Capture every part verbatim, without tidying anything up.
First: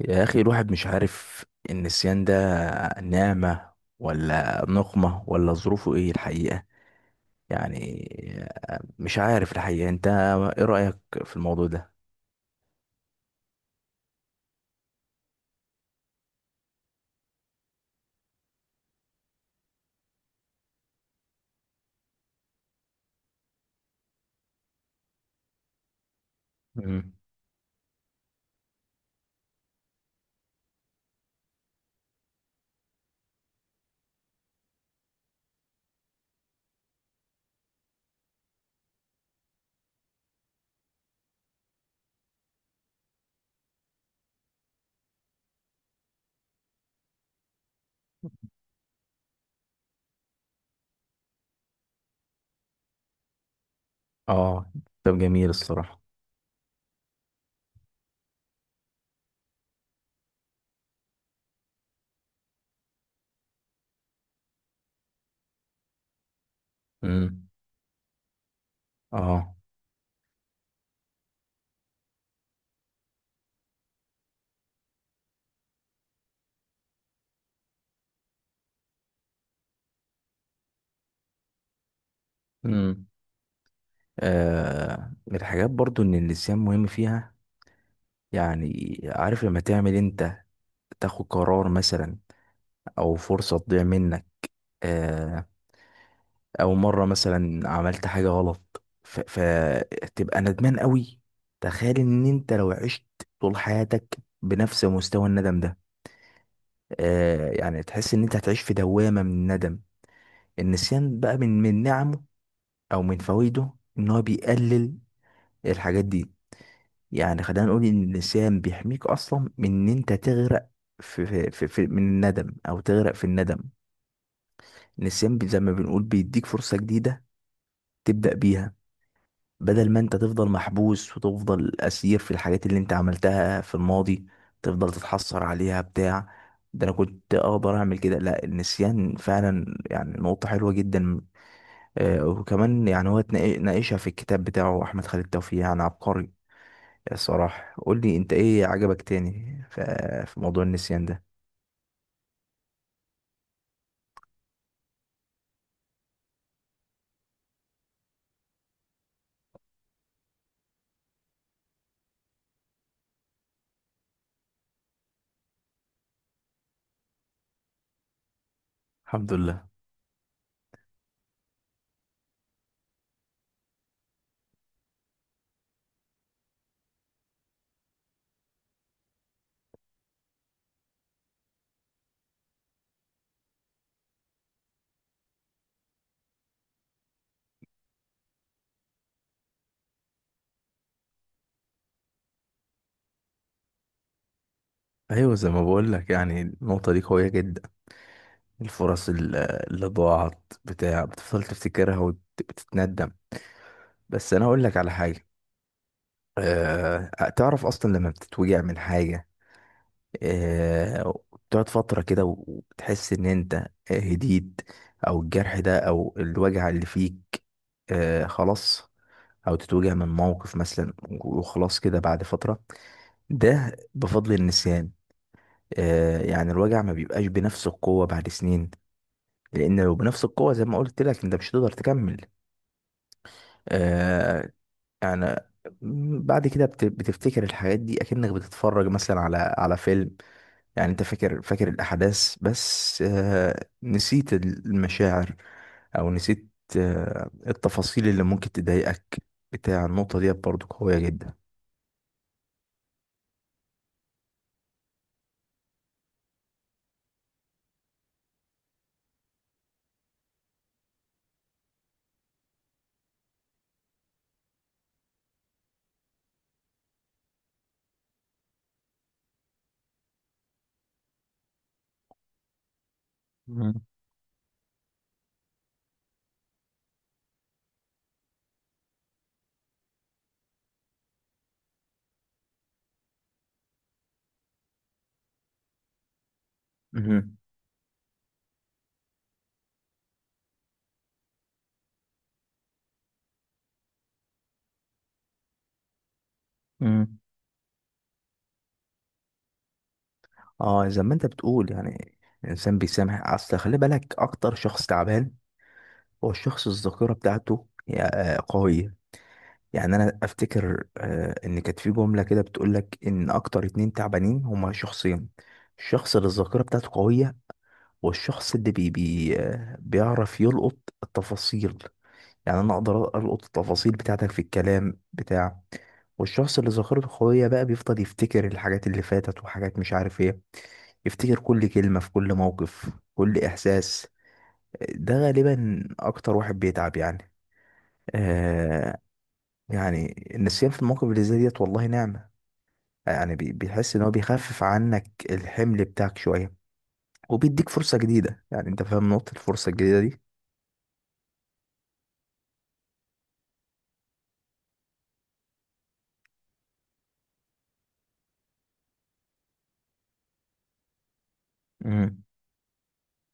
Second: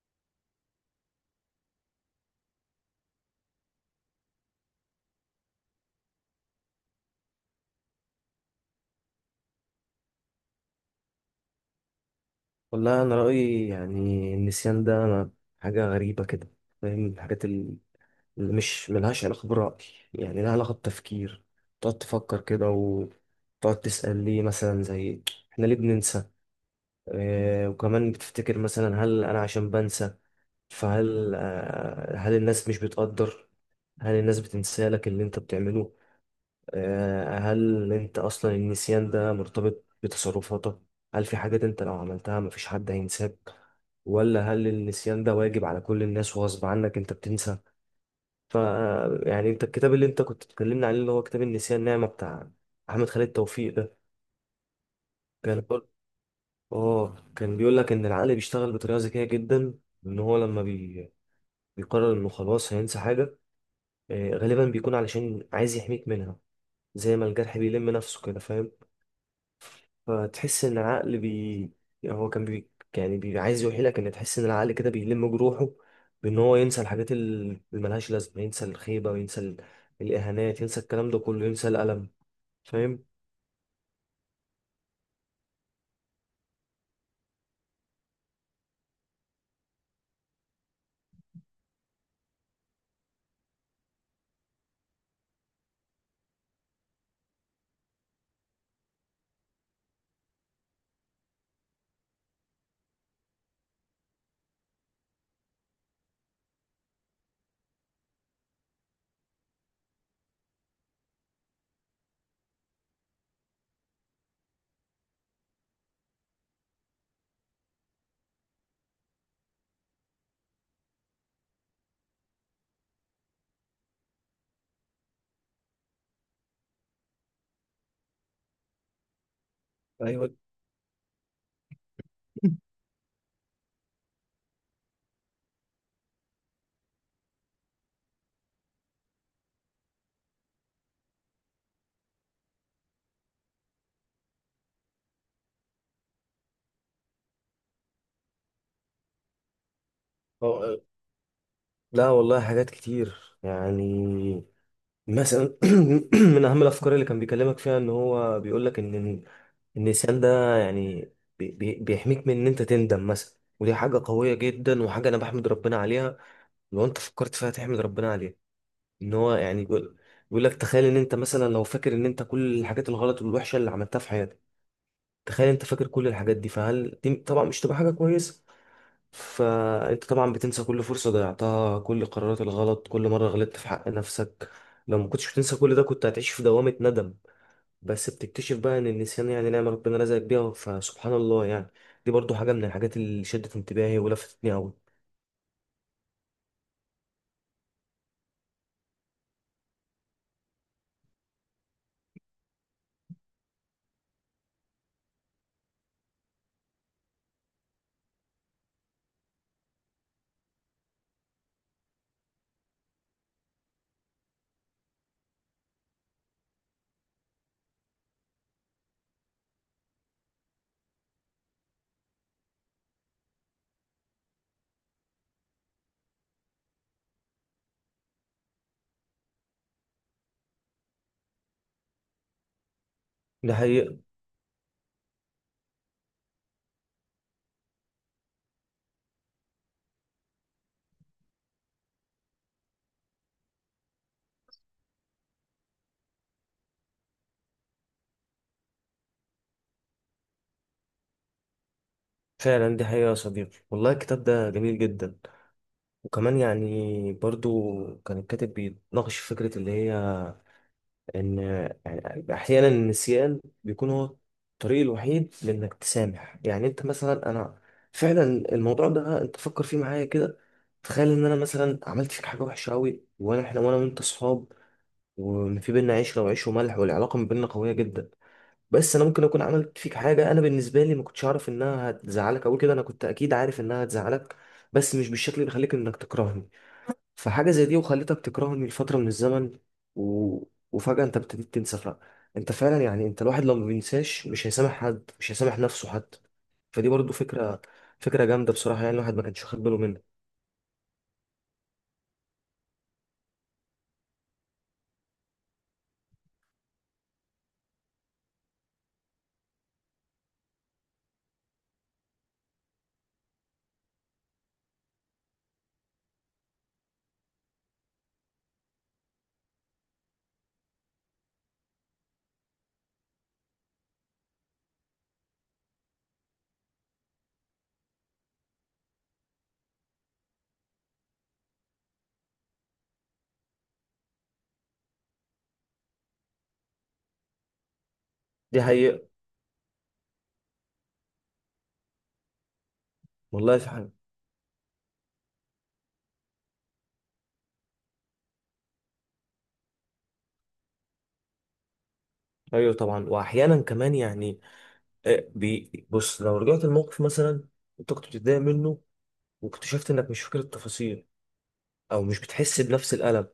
يا أخي، الواحد مش عارف، النسيان ده نعمة ولا نقمة ولا ظروفه إيه الحقيقة؟ يعني مش عارف الحقيقة، أنت إيه رأيك في الموضوع ده؟ والله انا رايي، يعني النسيان ده، أنا حاجه غريبه كده، فاهم؟ الحاجات ال- اللي مش ملهاش علاقه براي، يعني لها علاقه بتفكير. تقعد تفكر كده وتقعد تسال ليه، مثلا زي احنا ليه بننسى؟ مم. آه وكمان بتفتكر مثلا هل انا عشان بنسى؟ فهل آه هل الناس مش بتقدر، هل الناس بتنسى لك اللي انت بتعمله؟ آه، هل انت اصلا النسيان ده مرتبط بتصرفاتك؟ هل في حاجات انت لو عملتها مفيش حد هينساك؟ ولا هل النسيان ده واجب على كل الناس وغصب عنك انت بتنسى؟ ف يعني انت الكتاب اللي انت كنت بتكلمنا عليه، اللي هو كتاب النسيان نعمة بتاع احمد خالد توفيق ده، آه، طب جميل كان بيقول، الصراحة. اه كان بيقول لك ان العقل بيشتغل بطريقة ذكية جدا. ان هو لما بي... بيقرر انه خلاص هينسى حاجة، آه، غالبا بيكون علشان عايز يحميك منها. زي ما مم. الجرح بيلم نفسه كده، فاهم؟ آه. فتحس ان العقل بي هو كان بي يعني بي عايز يوحيلك ان تحس ان العقل كده بيلم جروحه، بان هو ينسى الحاجات ال- اللي ملهاش لازمه. ينسى الخيبه، وينسى ال- الاهانات، ينسى الكلام ده كله، ينسى الالم. فاهم. مم. آه، من الحاجات برضو إن النسيان مهم فيها، يعني عارف لما تعمل أنت، تاخد قرار مثلا أو فرصة تضيع منك، آه، او مره مثلا عملت حاجه غلط، ف- فتبقى ندمان قوي. تخيل ان انت لو عشت طول حياتك بنفس مستوى الندم ده، آه يعني تحس ان انت هتعيش في دوامه من الندم. النسيان بقى من من نعمه او من فوائده ان هو بيقلل الحاجات دي. يعني خلينا نقول ان النسيان بيحميك اصلا من ان انت تغرق في, في, في, في من الندم، او تغرق في الندم. النسيان بي- زي ما بنقول بيديك فرصه جديده تبدا بيها، بدل ما انت ايوه. تفضل محبوس وتفضل اسير في الحاجات اللي انت عملتها في الماضي، تفضل تتحسر عليها بتاع ده انا كنت اقدر اعمل كده. لا، النسيان فعلا يعني نقطة حلوة جدا. آه وكمان يعني هو اتنا- ناقشها في الكتاب بتاعه احمد خالد توفيق، يعني عبقري الصراحة. قول لي انت، ايه عجبك تاني ف- في موضوع أه، النسيان ده؟ لا والله حاجات كتير يعني. مثلا من اهم الافكار اللي كان بيكلمك فيها ان هو بيقول لك ان إن النسيان ده يعني بي- بي- بيحميك من ان انت تندم مثلا، ودي حاجه قويه جدا، وحاجه انا بحمد ربنا عليها. لو انت فكرت فيها تحمد ربنا عليها. ان الحمد هو يعني لله. بيقول بيقول لك تخيل ان انت مثلا لو فاكر ان انت كل الحاجات الغلط والوحشه اللي عملتها في حياتك، تخيل انت فاكر كل الحاجات دي، فهل دي طبعا مش تبقى حاجه كويسه؟ فانت طبعا بتنسى كل فرصه ضيعتها، كل القرارات الغلط، كل مره غلطت في حق نفسك. لو ما كنتش بتنسى كل ده كنت هتعيش في دوامه ندم. بس بتكتشف بقى ان النسيان يعني نعمه ربنا رزقك بيها، فسبحان الله يعني. دي برضو حاجه من الحاجات اللي شدت انتباهي ولفتتني قوي. ايوه زي ما بقول لك، يعني النقطه دي قويه جدا. الفرص ال- اللي ضاعت بتاع بتفضل تفتكرها وبتتندم. بس انا اقول لك على حاجه. أه. تعرف اصلا لما بتتوجع من حاجه، أه، بتقعد فتره كده و- وتحس ان انت، آه، هديت، او الجرح ده او الوجع اللي فيك، أه، خلاص. او تتوجع من موقف مثلا وخلاص كده بعد فتره. ده بفضل النسيان. أه يعني الوجع ما بيبقاش بنفس القوه بعد سنين، لان لو بنفس القوه زي ما قلت لك انت مش هتقدر تكمل. ده حقيقة. آه يعني بعد كده بت- بتفتكر الحاجات دي اكنك بتتفرج مثلا على على فيلم. يعني انت فاكر فاكر الاحداث بس آه، نسيت المشاعر او نسيت آه، التفاصيل اللي ممكن تضايقك بتاع. النقطة دي برضو قوية جدا. فعلا دي حقيقة يا صديقي، والله الكتاب ده جميل جدا. وكمان يعني برضو كان الكاتب بيناقش فكرة اللي هي إن، يعني أحيانا النسيان بيكون هو الطريق الوحيد لإنك تسامح. يعني أنت مثلا، أنا فعلا الموضوع ده أنت فكر فيه معايا كده. تخيل إن أنا مثلا عملت فيك حاجة وحشة أوي، وأنا إحنا وأنا مم. وأنت صحاب، وإن في بينا عشرة وعيش وملح، والعلاقة ما بيننا قوية جدا. بس أنا ممكن أكون عملت فيك حاجة أنا بالنسبة لي ما كنتش أعرف إنها هتزعلك أوي كده. أنا كنت أكيد عارف إنها هتزعلك، بس مش بالشكل اللي يخليك إنك تكرهني. مهم. فحاجة زي دي وخلتك تكرهني لفترة من الزمن، و... وفجأة انت ابتديت تنسى فعلا. انت فعلا يعني انت الواحد لو ما بينساش مش هيسامح حد، مش هيسامح نفسه حتى. فدي برضو مم. فكرة، فكرة جامدة بصراحة، يعني الواحد ما كانش واخد باله منها. اه زي ما انت بتقول، يعني الانسان بيسامح، اصل خلي بالك، اكتر شخص تعبان هو الشخص الذاكرة بتاعته هي آه، قوية. يعني انا افتكر آه، ان كانت في جمله كده بتقول لك ان اكتر اتنين تعبانين هما شخصين، الشخص اللي الذاكره بتاعته قويه، والشخص اللي بي بي آه، بيعرف يلقط التفاصيل. يعني انا اقدر القط التفاصيل بتاعتك في الكلام بتاع. والشخص اللي ذاكرته قويه بقى بيفضل يفتكر الحاجات اللي فاتت وحاجات مش عارف ايه، يفتكر كل كلمه في كل موقف كل احساس، ده غالبا اكتر واحد بيتعب يعني. دي آه. حقيقة. يعني النسيان في المواقف اللي زي ديت والله نعمة. يعني بي- والله في حاجة، بيحس ان هو بيخفف عنك الحمل بتاعك شويه، وبيديك فرصه جديده. يعني انت فاهم نقطه الفرصه الجديده دي. ايوه طبعا. واحيانا كمان يعني، آه، بي... بص لو رجعت الموقف مثلا، انت كنت بتتضايق منه، واكتشفت انك مش فاكر التفاصيل، او مش امم. بتحس بنفس الألم.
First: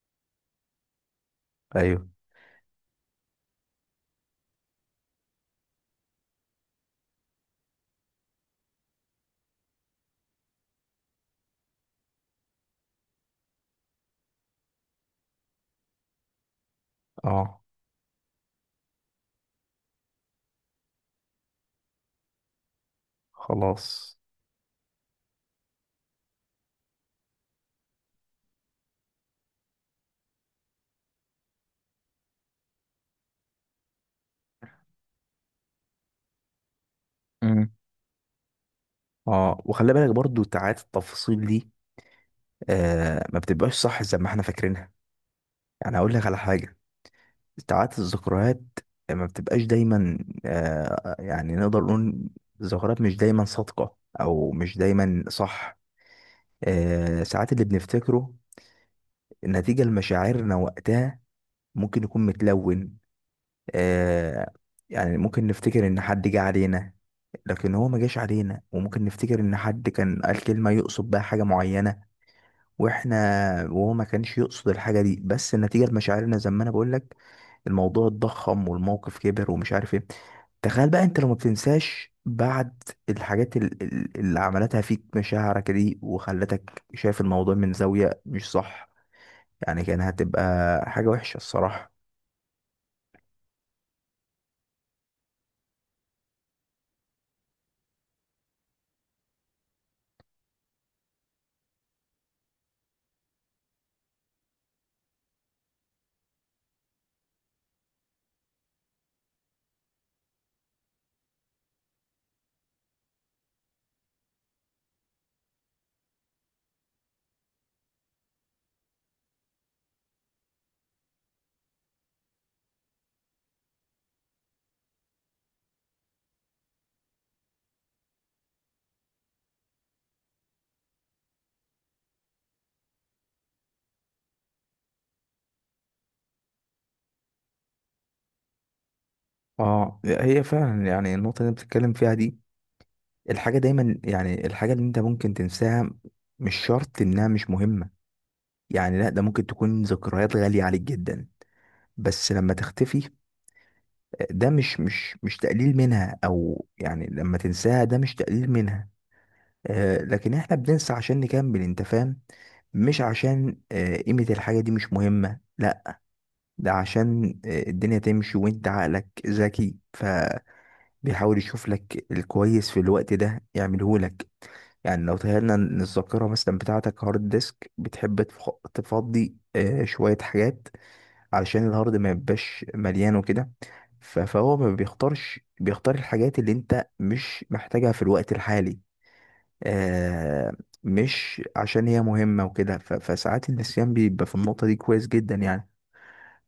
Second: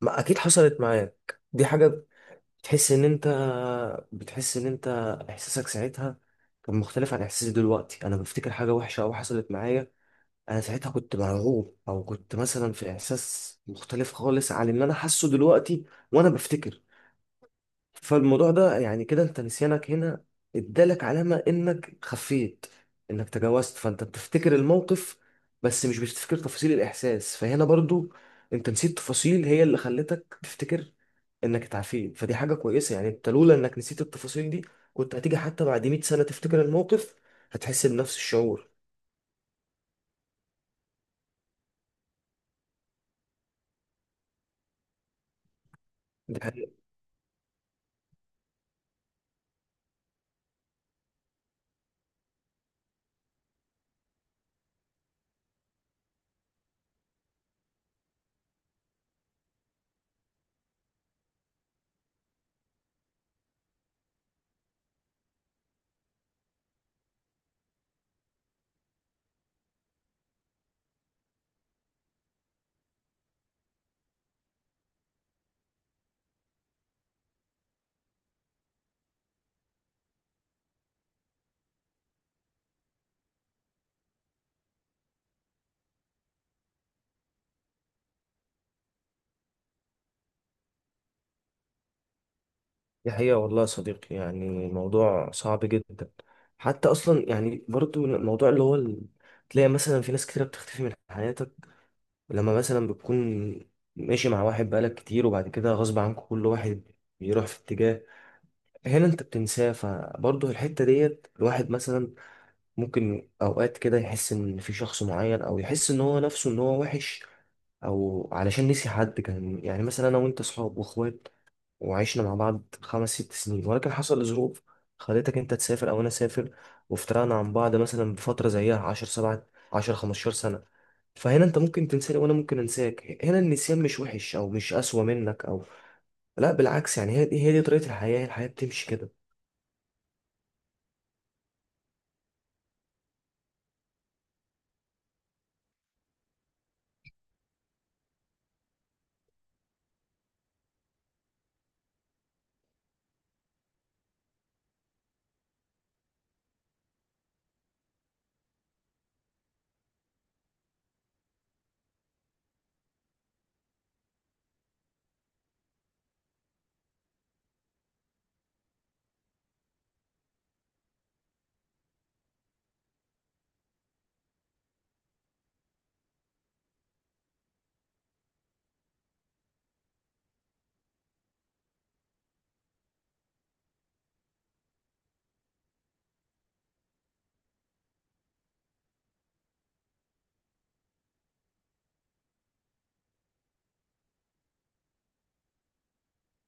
ما اكيد حصلت معاك دي حاجة. ايوه. تحس ان انت بتحس ان انت احساسك ساعتها كان مختلف عن احساسي دلوقتي. انا بفتكر حاجه وحشه او حصلت معايا، انا ساعتها كنت مرعوب او كنت مثلا في احساس مختلف خالص عن اللي انا حاسه دلوقتي وانا بفتكر. اه فالموضوع ده يعني كده انت نسيانك هنا ادالك علامة انك خفيت، انك تجاوزت، فانت خلاص. بتفتكر الموقف بس مش بتفتكر تفاصيل الاحساس. فهنا برضو انت نسيت تفاصيل هي اللي خلتك تفتكر انك اتعافيت، فدي حاجة كويسة يعني. انت لولا انك نسيت التفاصيل دي كنت هتيجي حتى بعد مائة سنة تفتكر الموقف، امم. هتحس بنفس الشعور. اه، وخلي بالك برضو ساعات التفاصيل دي آه ما بتبقاش صح زي ما احنا فاكرينها. يعني اقول لك على حاجه، ساعات الذكريات ما بتبقاش دايما، آه يعني نقدر نقول الذكريات مش دايما صادقه او مش دايما صح. آه ساعات اللي بنفتكره نتيجه لمشاعرنا وقتها ممكن يكون متلون. آه. يعني ممكن نفتكر ان حد جه علينا لكن هو ما جاش علينا، وممكن نفتكر ان حد كان قال كلمة يقصد بها حاجة معينة، واحنا، وهو ما كانش يقصد الحاجة دي، بس نتيجة لمشاعرنا زي ما انا بقول لك الموضوع اتضخم والموقف كبر ومش عارف ايه. تخيل بقى انت لو ما بتنساش بعد الحاجات ال- ال- اللي عملتها فيك مشاعرك دي وخلتك شايف الموضوع من زاوية مش صح، يعني كان هتبقى حاجة وحشة الصراحة. دي حقيقة والله يا صديقي، يعني الموضوع صعب جدا حتى. أصلا يعني برضو الموضوع اللي هو ال- تلاقي مثلا في ناس كتيرة بتختفي من حياتك، لما مثلا بتكون ماشي مع واحد بقالك كتير وبعد كده غصب عنك كل واحد بيروح في اتجاه. هنا انت بتنساه، فبرضه الحتة ديت الواحد مثلا ممكن أوقات كده يحس إن في شخص معين، أو يحس إن هو نفسه إن هو وحش، أو علشان نسي حد كان. يعني مثلا أنا وأنت صحاب وأخوات، وعشنا مع بعض خمس ست سنين، ولكن حصل ظروف خلتك انت تسافر او انا اسافر، وافترقنا عن بعض مثلا بفتره زيها عشرة سبعة عشرة خمسة عشر سنه. فهنا انت ممكن تنساني وانا ممكن انساك. هنا النسيان مش وحش او مش اسوأ منك، او لا بالعكس، يعني هي دي هي دي طريقه الحياه. الحياه بتمشي كده. اه، هي فعلا يعني النقطة اللي انت بتتكلم فيها دي، الحاجة دايما يعني الحاجة اللي انت ممكن تنساها مش شرط انها مش مهمة. يعني لا، ده ممكن تكون ذكريات غالية عليك جدا، بس لما تختفي ده مش مش مش تقليل منها. او يعني لما تنساها ده مش تقليل منها. آه لكن احنا بننسى عشان نكمل، انت فاهم، مش عشان آه، قيمة الحاجة دي مش مهمة، لا. ده عشان آه، الدنيا تمشي، وانت عقلك ذكي ف بيحاول يشوف لك الكويس في الوقت ده يعمله لك. يعني لو تخيلنا ان الذاكره مثلا بتاعتك هارد ديسك، بتحب تف- تفضي آه، شويه حاجات علشان الهارد ما يبقاش مليان وكده. ف- فهو ما بيختارش، بيختار الحاجات اللي انت مش محتاجها في الوقت الحالي، آه، مش عشان هي مهمه وكده. ف- فساعات النسيان بيبقى في النقطه دي كويس جدا يعني.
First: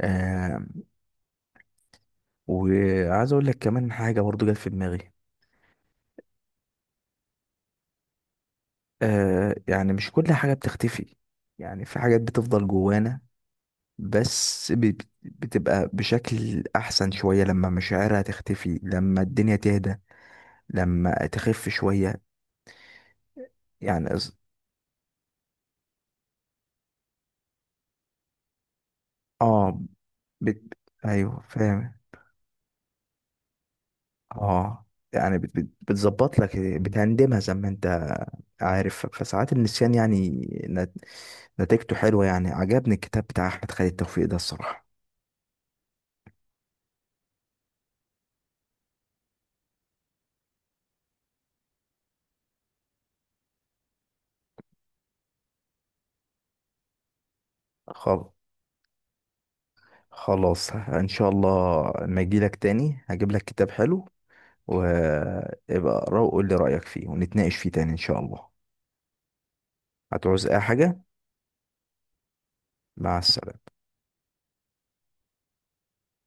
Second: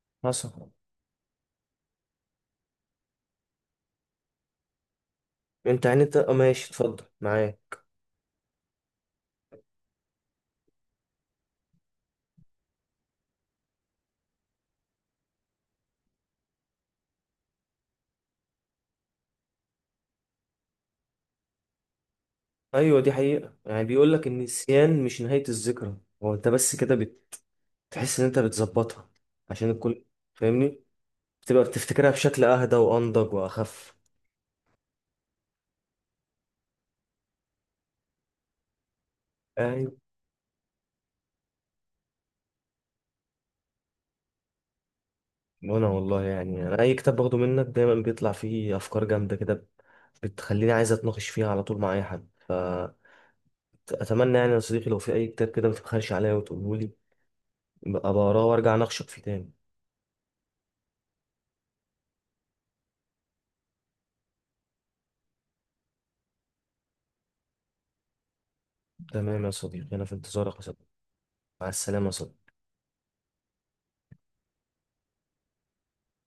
آه، حصل. وعايز اقول لك كمان حاجه برضو جت في دماغي. انت يعني انت اه ماشي، اتفضل معايا. آه يعني مش كل حاجة بتختفي، يعني في حاجات بتفضل جوانا، بس ب- بتبقى بشكل أحسن شوية لما مشاعرها تختفي، لما الدنيا تهدى، لما تخف شوية. ايوه دي حقيقه، يعني يعني بيقول لك أص- النسيان مش نهايه الذكرى. هو انت بس كده بتحس ان انت بتظبطها عشان اه. الكل، بت... فاهمني؟ أيوه بتبقى فاهم. بتفتكرها بشكل اهدى وانضج واخف. اه يعني بت... بت... بتظبط لك بتهندمها زي ما انت عارف. فساعات ايوه. النسيان يعني نت- نتيجته حلوة. يعني عجبني الكتاب بتاع أحمد خالد توفيق ده الصراحة. وانا والله يعني، انا اي كتاب باخده منك دايما بيطلع فيه افكار جامده كده، بتخليني عايز اتناقش فيها على طول مع اي حد. فاتمنى يعني يا صديقي لو في اي كتاب كده ما تبخلش عليا وتقوله لي، ابقى خالص. اقراه وارجع اناقشك فيه تاني. خلاص ان شاء الله لما اجيلك تاني هجيب لك كتاب حلو، وابقى اقراه وقول لي رأيك فيه ونتناقش فيه تاني ان شاء الله. تمام يا صديقي، انا في هتعوز انتظارك اي يا صديقي. حاجة؟ مع السلامه يا صديقي. مع السلامة.